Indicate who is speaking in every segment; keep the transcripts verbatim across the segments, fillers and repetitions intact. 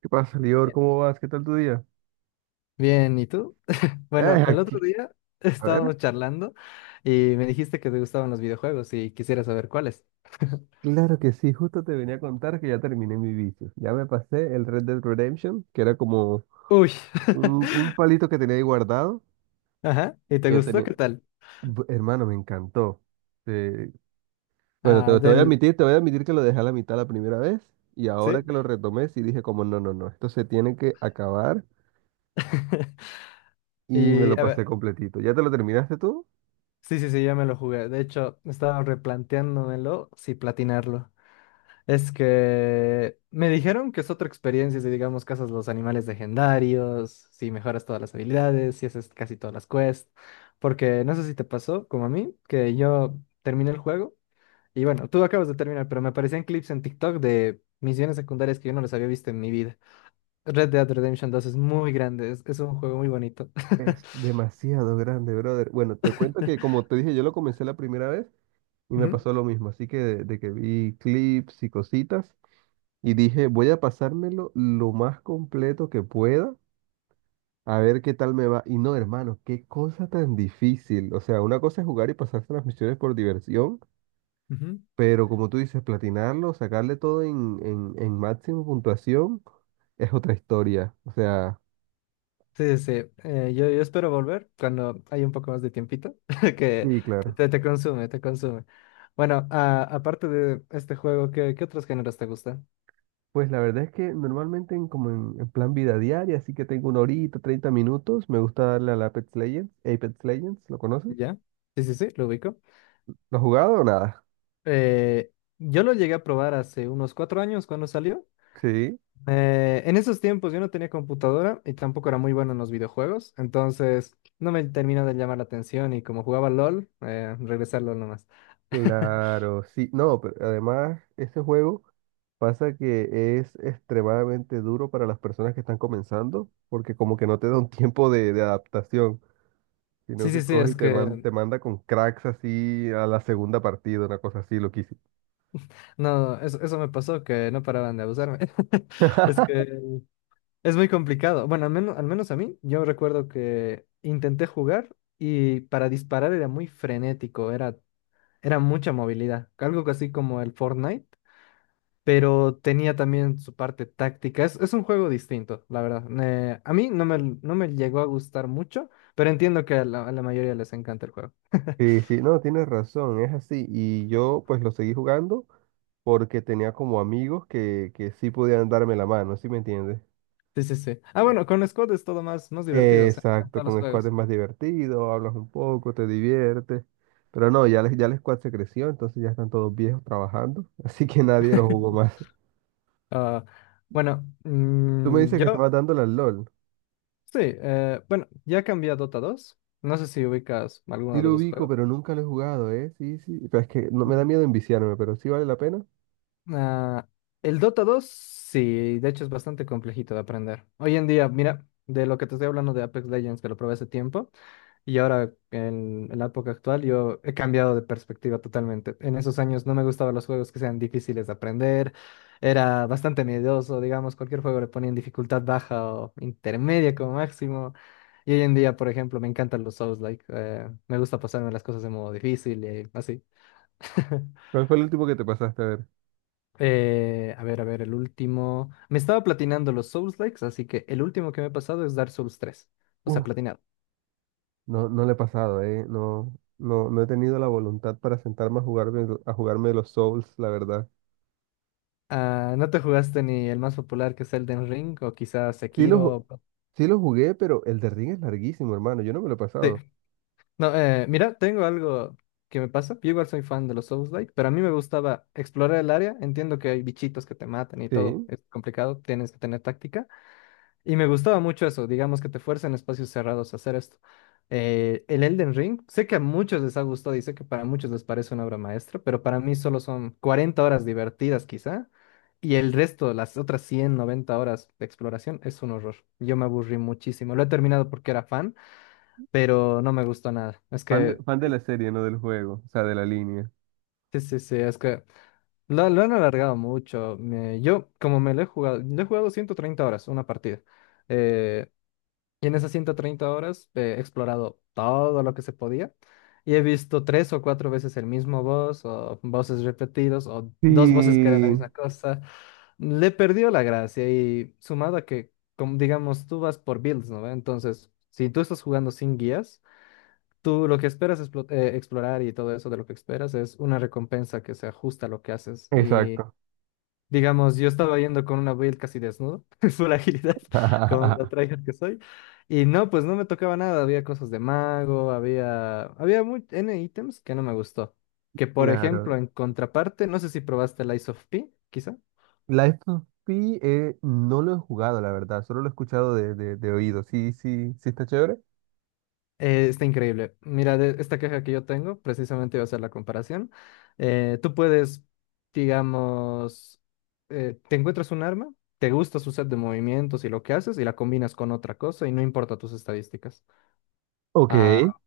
Speaker 1: ¿Qué pasa, Lior?
Speaker 2: Bien,
Speaker 1: ¿Cómo vas? ¿Qué tal tu día?
Speaker 2: Bien, ¿y tú? Bueno,
Speaker 1: Eh,
Speaker 2: el otro
Speaker 1: aquí.
Speaker 2: día
Speaker 1: A
Speaker 2: estábamos
Speaker 1: ver.
Speaker 2: charlando y me dijiste que te gustaban los videojuegos y quisiera saber cuáles.
Speaker 1: Claro que sí, justo te venía a contar que ya terminé mi vicio. Ya me pasé el Red Dead Redemption, que era como
Speaker 2: Uy,
Speaker 1: un, un palito que tenía ahí guardado.
Speaker 2: ajá, ¿y te
Speaker 1: Que
Speaker 2: gustó?
Speaker 1: tenía...
Speaker 2: ¿Qué tal?
Speaker 1: Bu- Hermano, me encantó. Eh, bueno,
Speaker 2: Ah,
Speaker 1: te, te voy a
Speaker 2: del,
Speaker 1: admitir, te voy a admitir que lo dejé a la mitad la primera vez y ahora
Speaker 2: ¿sí?
Speaker 1: que lo retomé sí dije como no, no, no, esto se tiene que acabar y me lo
Speaker 2: Y a
Speaker 1: pasé
Speaker 2: ver,
Speaker 1: completito. ¿Ya te lo terminaste tú?
Speaker 2: sí, sí, sí, ya me lo jugué. De hecho, estaba replanteándomelo si platinarlo. Es que me dijeron que es otra experiencia si, digamos, cazas los animales legendarios, si mejoras todas las habilidades, si haces casi todas las quests. Porque no sé si te pasó, como a mí, que yo terminé el juego y bueno, tú acabas de terminar, pero me aparecían clips en TikTok de misiones secundarias que yo no les había visto en mi vida. Red Dead Redemption dos es muy grande, es, es un juego muy bonito.
Speaker 1: Es demasiado grande, brother. Bueno, te cuento que como te dije, yo lo comencé la primera vez. Y me
Speaker 2: Ujú,
Speaker 1: pasó lo mismo, así que de, de que vi clips y cositas y dije, voy a pasármelo lo más completo que pueda, a ver qué tal me va. Y no, hermano, qué cosa tan difícil. O sea, una cosa es jugar y pasarse las misiones por diversión,
Speaker 2: ujú.
Speaker 1: pero como tú dices, platinarlo, sacarle todo en, en, en máximo puntuación, es otra historia. O sea,
Speaker 2: Sí, sí, eh, yo, yo espero volver cuando hay un poco más de tiempito, que
Speaker 1: sí, claro.
Speaker 2: te, te consume, te consume. Bueno, a- aparte de este juego, ¿qué, qué otros géneros te gustan?
Speaker 1: Pues la verdad es que normalmente en, como en, en plan vida diaria, así que tengo una horita, treinta minutos, me gusta darle al Apex Legends. Apex Legends, ¿lo conoces?
Speaker 2: ¿Ya? Sí, sí, sí, lo ubico.
Speaker 1: ¿Lo has jugado o nada?
Speaker 2: Eh, yo lo llegué a probar hace unos cuatro años cuando salió.
Speaker 1: Sí,
Speaker 2: Eh, en esos tiempos yo no tenía computadora y tampoco era muy bueno en los videojuegos, entonces no me terminó de llamar la atención y como jugaba LOL, eh, regresé a LOL nomás.
Speaker 1: claro, sí. No, pero además ese juego pasa que es extremadamente duro para las personas que están comenzando, porque como que no te da un tiempo de, de adaptación,
Speaker 2: Sí,
Speaker 1: sino
Speaker 2: sí,
Speaker 1: que
Speaker 2: sí,
Speaker 1: coge
Speaker 2: es
Speaker 1: y te, man-
Speaker 2: que
Speaker 1: te manda con cracks así a la segunda partida, una cosa así loquísima.
Speaker 2: no, eso, eso me pasó, que no paraban de abusarme. Es que es muy complicado. Bueno, al menos, al menos a mí, yo recuerdo que intenté jugar y para disparar era muy frenético, era, era mucha movilidad. Algo así como el Fortnite, pero tenía también su parte táctica. Es, es un juego distinto, la verdad. Eh, a mí no me, no me llegó a gustar mucho, pero entiendo que a la, a la mayoría les encanta el juego.
Speaker 1: Sí, sí, no, tienes razón, es así. Y yo pues lo seguí jugando porque tenía como amigos que, que sí podían darme la mano, ¿sí me entiendes?
Speaker 2: Sí, sí, sí. Ah, bueno, con Squad es todo más, más divertido, se notan
Speaker 1: Exacto,
Speaker 2: todos los
Speaker 1: con squad es
Speaker 2: juegos.
Speaker 1: más divertido, hablas un poco, te diviertes. Pero no, ya, les, ya el squad se creció, entonces ya están todos viejos trabajando, así que nadie lo jugó más.
Speaker 2: Ah, bueno,
Speaker 1: Tú me
Speaker 2: mm,
Speaker 1: dices que
Speaker 2: yo
Speaker 1: estabas dándole al L O L.
Speaker 2: sí, eh, bueno, ya cambié a Dota dos. No sé si ubicas alguno
Speaker 1: Sí
Speaker 2: de los
Speaker 1: lo
Speaker 2: dos
Speaker 1: ubico,
Speaker 2: juegos.
Speaker 1: pero nunca lo he jugado, ¿eh? Sí, sí. Pero es que no me da miedo enviciarme, pero sí vale la pena.
Speaker 2: Ah, el Dota dos, sí, de hecho es bastante complejito de aprender. Hoy en día, mira, de lo que te estoy hablando de Apex Legends, que lo probé hace tiempo, y ahora en, en la época actual yo he cambiado de perspectiva totalmente. En esos años no me gustaban los juegos que sean difíciles de aprender, era bastante miedoso, digamos, cualquier juego le ponía en dificultad baja o intermedia como máximo. Y hoy en día, por ejemplo, me encantan los Souls-like, eh, me gusta pasarme las cosas de modo difícil y así.
Speaker 1: ¿Cuál fue el último que te pasaste a ver?
Speaker 2: Eh, a ver, a ver, el último. Me estaba platinando los Souls Likes, así que el último que me he pasado es Dark Souls tres. O sea,
Speaker 1: Uf,
Speaker 2: platinado.
Speaker 1: no, no le he pasado, ¿eh? No, no, no he tenido la voluntad para sentarme a jugarme, a jugarme los Souls, la verdad.
Speaker 2: Ah, ¿no te jugaste ni el más popular que es Elden Ring o quizás
Speaker 1: Sí lo, ju-
Speaker 2: Sekiro?
Speaker 1: sí lo jugué, pero el de Ring es larguísimo, hermano. Yo no me lo he
Speaker 2: Sí.
Speaker 1: pasado.
Speaker 2: No, eh, mira, tengo algo que me pasa. Yo igual soy fan de los Souls Like, pero a mí me gustaba explorar el área. Entiendo que hay bichitos que te matan y todo.
Speaker 1: Sí.
Speaker 2: Es complicado, tienes que tener táctica. Y me gustaba mucho eso, digamos que te fuerza en espacios cerrados a hacer esto. Eh, el Elden Ring, sé que a muchos les ha gustado y sé que para muchos les parece una obra maestra, pero para mí solo son cuarenta horas divertidas quizá, y el resto, las otras cien, noventa horas de exploración, es un horror. Yo me aburrí muchísimo. Lo he terminado porque era fan, pero no me gustó nada. Es
Speaker 1: Fan de,
Speaker 2: que,
Speaker 1: fan de
Speaker 2: ay,
Speaker 1: la serie, no del juego, o sea, de la línea.
Speaker 2: sí, sí, sí, es que lo, lo han alargado mucho. Me- yo, como me lo he jugado, lo he jugado ciento treinta horas, una partida. Eh, Y en esas ciento treinta horas eh, he explorado todo lo que se podía y he visto tres o cuatro veces el mismo boss o voces repetidos o
Speaker 1: Sí,
Speaker 2: dos voces que eran la misma cosa. Le perdió la gracia y sumado a que, como digamos, tú vas por builds, ¿no? ve Entonces, si tú estás jugando sin guías, tú lo que esperas explo- eh, explorar y todo eso de lo que esperas es una recompensa que se ajusta a lo que haces. Y
Speaker 1: exacto.
Speaker 2: digamos, yo estaba yendo con una build casi desnudo, full agilidad, con la tryhard que soy. Y no, pues no me tocaba nada. Había cosas de mago, había, había muy, N ítems que no me gustó. Que por ejemplo,
Speaker 1: Claro.
Speaker 2: en contraparte, no sé si probaste el Ice of P, quizá.
Speaker 1: Life of Pi eh, no lo he jugado, la verdad, solo lo he escuchado de, de, de oído. Sí, sí, sí está chévere.
Speaker 2: Eh, está increíble. Mira, de esta queja que yo tengo, precisamente iba a hacer la comparación. Eh, tú puedes, digamos, eh, te encuentras un arma, te gusta su set de movimientos y lo que haces, y la combinas con otra cosa y no importa tus estadísticas.
Speaker 1: Ok.
Speaker 2: ah,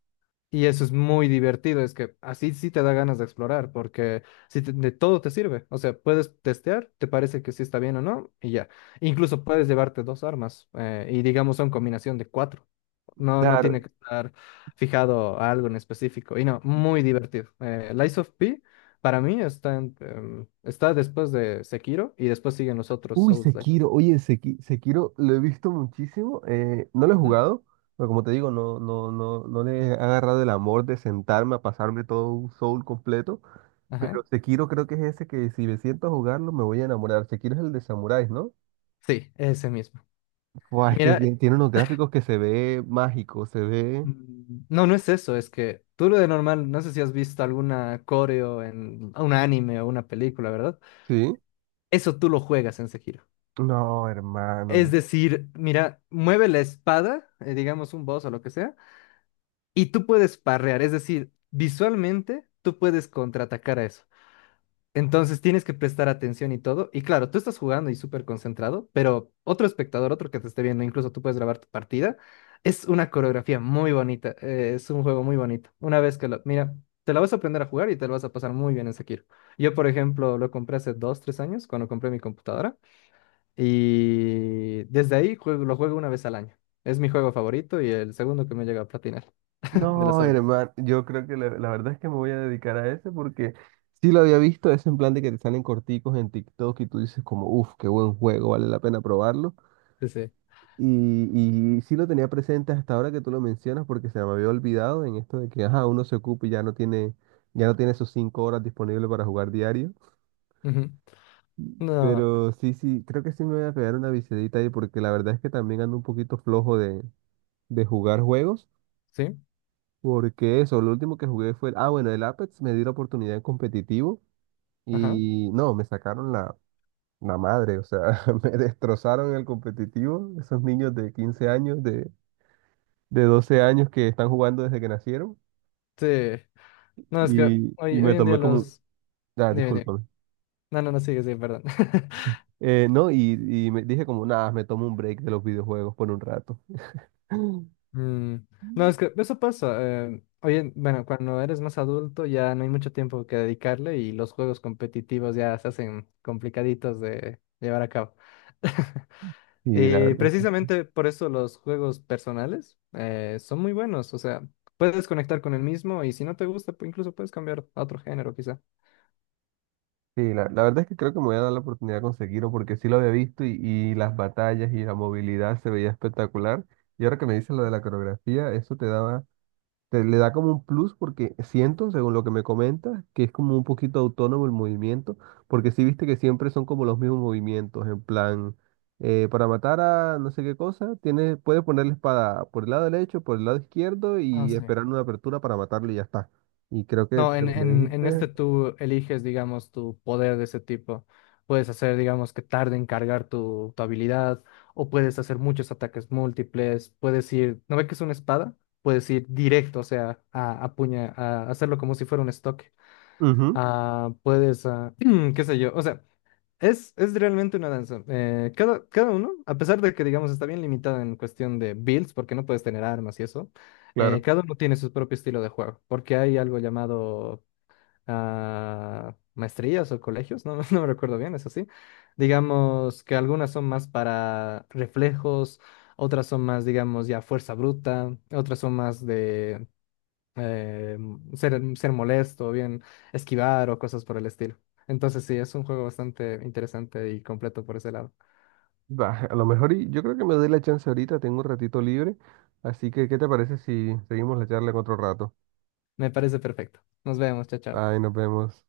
Speaker 2: Y eso es muy divertido, es que así sí te da ganas de explorar, porque si te- de todo te sirve, o sea, puedes testear, te parece que sí está bien o no, y ya. Incluso puedes llevarte dos armas, eh, y digamos son combinación de cuatro. No, no tiene
Speaker 1: Claro.
Speaker 2: que estar fijado a algo en específico, y no, muy divertido. Eh, Lies of P, para mí, está, en- em, está después de Sekiro, y después siguen los otros
Speaker 1: Uy,
Speaker 2: Souls-like.
Speaker 1: Sekiro, oye, Seki- Sekiro lo he visto muchísimo, eh, no lo he
Speaker 2: Ujú.
Speaker 1: jugado, pero como te digo, no, no, no, no le he agarrado el amor de sentarme a pasarme todo un Soul completo,
Speaker 2: Ajá.
Speaker 1: pero Sekiro creo que es ese que si me siento a jugarlo me voy a enamorar. Sekiro es el de samuráis, ¿no?
Speaker 2: Sí, ese mismo.
Speaker 1: Buah, es que
Speaker 2: Mira,
Speaker 1: ti- tiene unos gráficos que se ve mágico, se ve,
Speaker 2: Mm, no, no es eso, es que tú lo de normal, no sé si has visto alguna coreo en un anime o una película, ¿verdad?
Speaker 1: ¿sí?
Speaker 2: Eso tú lo juegas en Sekiro.
Speaker 1: No, hermano.
Speaker 2: Es decir, mira, mueve la espada, eh, digamos un boss o lo que sea, y tú puedes parrear, es decir, visualmente tú puedes contraatacar a eso. Entonces tienes que prestar atención y todo. Y claro, tú estás jugando y súper concentrado, pero otro espectador, otro que te esté viendo, incluso tú puedes grabar tu partida. Es una coreografía muy bonita. Eh, es un juego muy bonito. Una vez que lo... Mira, te la vas a aprender a jugar y te lo vas a pasar muy bien en Sekiro. Yo, por ejemplo, lo compré hace dos, tres años cuando compré mi computadora. Y desde ahí juego- lo juego una vez al año. Es mi juego favorito y el segundo que me llega a platinar. de los...
Speaker 1: No, hermano. Yo creo que la, la verdad es que me voy a dedicar a ese porque sí lo había visto, es en plan de que te salen corticos en TikTok y tú dices como, uff, qué buen juego, vale la pena probarlo.
Speaker 2: Sí, sí.
Speaker 1: Y, y sí lo tenía presente hasta ahora que tú lo mencionas porque se me había olvidado en esto de que, ajá, uno se ocupa y ya no tiene, ya no tiene esos cinco horas disponibles para jugar diario.
Speaker 2: Ujú. No,
Speaker 1: Pero sí, sí, creo que sí me voy a pegar una viciadita ahí porque la verdad es que también ando un poquito flojo de, de jugar juegos.
Speaker 2: sí,
Speaker 1: Porque eso, lo último que jugué fue, ah, bueno, el Apex me dio la oportunidad en competitivo
Speaker 2: ajá.
Speaker 1: y no, me sacaron la, la madre, o sea, me destrozaron el competitivo, esos niños de quince años, de, de doce años que están jugando desde que nacieron.
Speaker 2: Sí. No, es que
Speaker 1: Y, y
Speaker 2: hoy, hoy
Speaker 1: me
Speaker 2: en día
Speaker 1: tomé como, un-
Speaker 2: los...
Speaker 1: ah,
Speaker 2: dime, dime.
Speaker 1: discúlpame.
Speaker 2: No, no, no, sigue, sí, perdón.
Speaker 1: Eh, no, y, Y me dije como, nada, me tomo un break de los videojuegos por un rato.
Speaker 2: Mm, No, es que eso pasa. Eh, hoy en- bueno, cuando eres más adulto ya no hay mucho tiempo que dedicarle y los juegos competitivos ya se hacen complicaditos de llevar a cabo.
Speaker 1: Y la
Speaker 2: Y
Speaker 1: verdad.
Speaker 2: precisamente por eso los juegos personales eh, son muy buenos. O sea, puedes conectar con el mismo y si no te gusta, pu- incluso puedes cambiar a otro género, quizá.
Speaker 1: Sí, la, la verdad es que creo que me voy a dar la oportunidad de conseguirlo porque sí lo había visto y, y las batallas y la movilidad se veía espectacular. Y ahora que me dices lo de la coreografía, eso te daba, te le da como un plus porque siento, según lo que me comentas, que es como un poquito autónomo el movimiento, porque sí viste que siempre son como los mismos movimientos, en plan, eh, para matar a no sé qué cosa, tienes, puedes poner la espada por el lado derecho, por el lado izquierdo
Speaker 2: Ah,
Speaker 1: y
Speaker 2: sí.
Speaker 1: esperar una apertura para matarlo y ya está. Y creo que,
Speaker 2: No, en,
Speaker 1: como me
Speaker 2: en, en este
Speaker 1: dijiste,
Speaker 2: tú eliges, digamos, tu poder de ese tipo. Puedes hacer, digamos, que tarde en cargar tu, tu habilidad, o puedes hacer muchos ataques múltiples, puedes ir, ¿no ve que es una espada? Puedes ir directo, o sea, a, a puña, a hacerlo como si fuera un estoque.
Speaker 1: ujú,
Speaker 2: Ah, puedes, ah, qué sé yo, o sea, es, es realmente una danza. Eh, cada, cada uno, a pesar de que, digamos, está bien limitada en cuestión de builds, porque no puedes tener armas y eso, eh,
Speaker 1: claro.
Speaker 2: cada uno tiene su propio estilo de juego, porque hay algo llamado ah, maestrías o colegios, no, no me recuerdo bien, eso sí. Digamos que algunas son más para reflejos, otras son más, digamos, ya fuerza bruta, otras son más de eh, mm, ser, ser molesto, bien esquivar o cosas por el estilo. Entonces sí, es un juego bastante interesante y completo por ese lado.
Speaker 1: Va, a lo mejor y- yo creo que me doy la chance ahorita, tengo un ratito libre, así que ¿qué te parece si seguimos la charla en otro rato?
Speaker 2: Me parece perfecto. Nos vemos, chao, chao.
Speaker 1: Ay, nos vemos.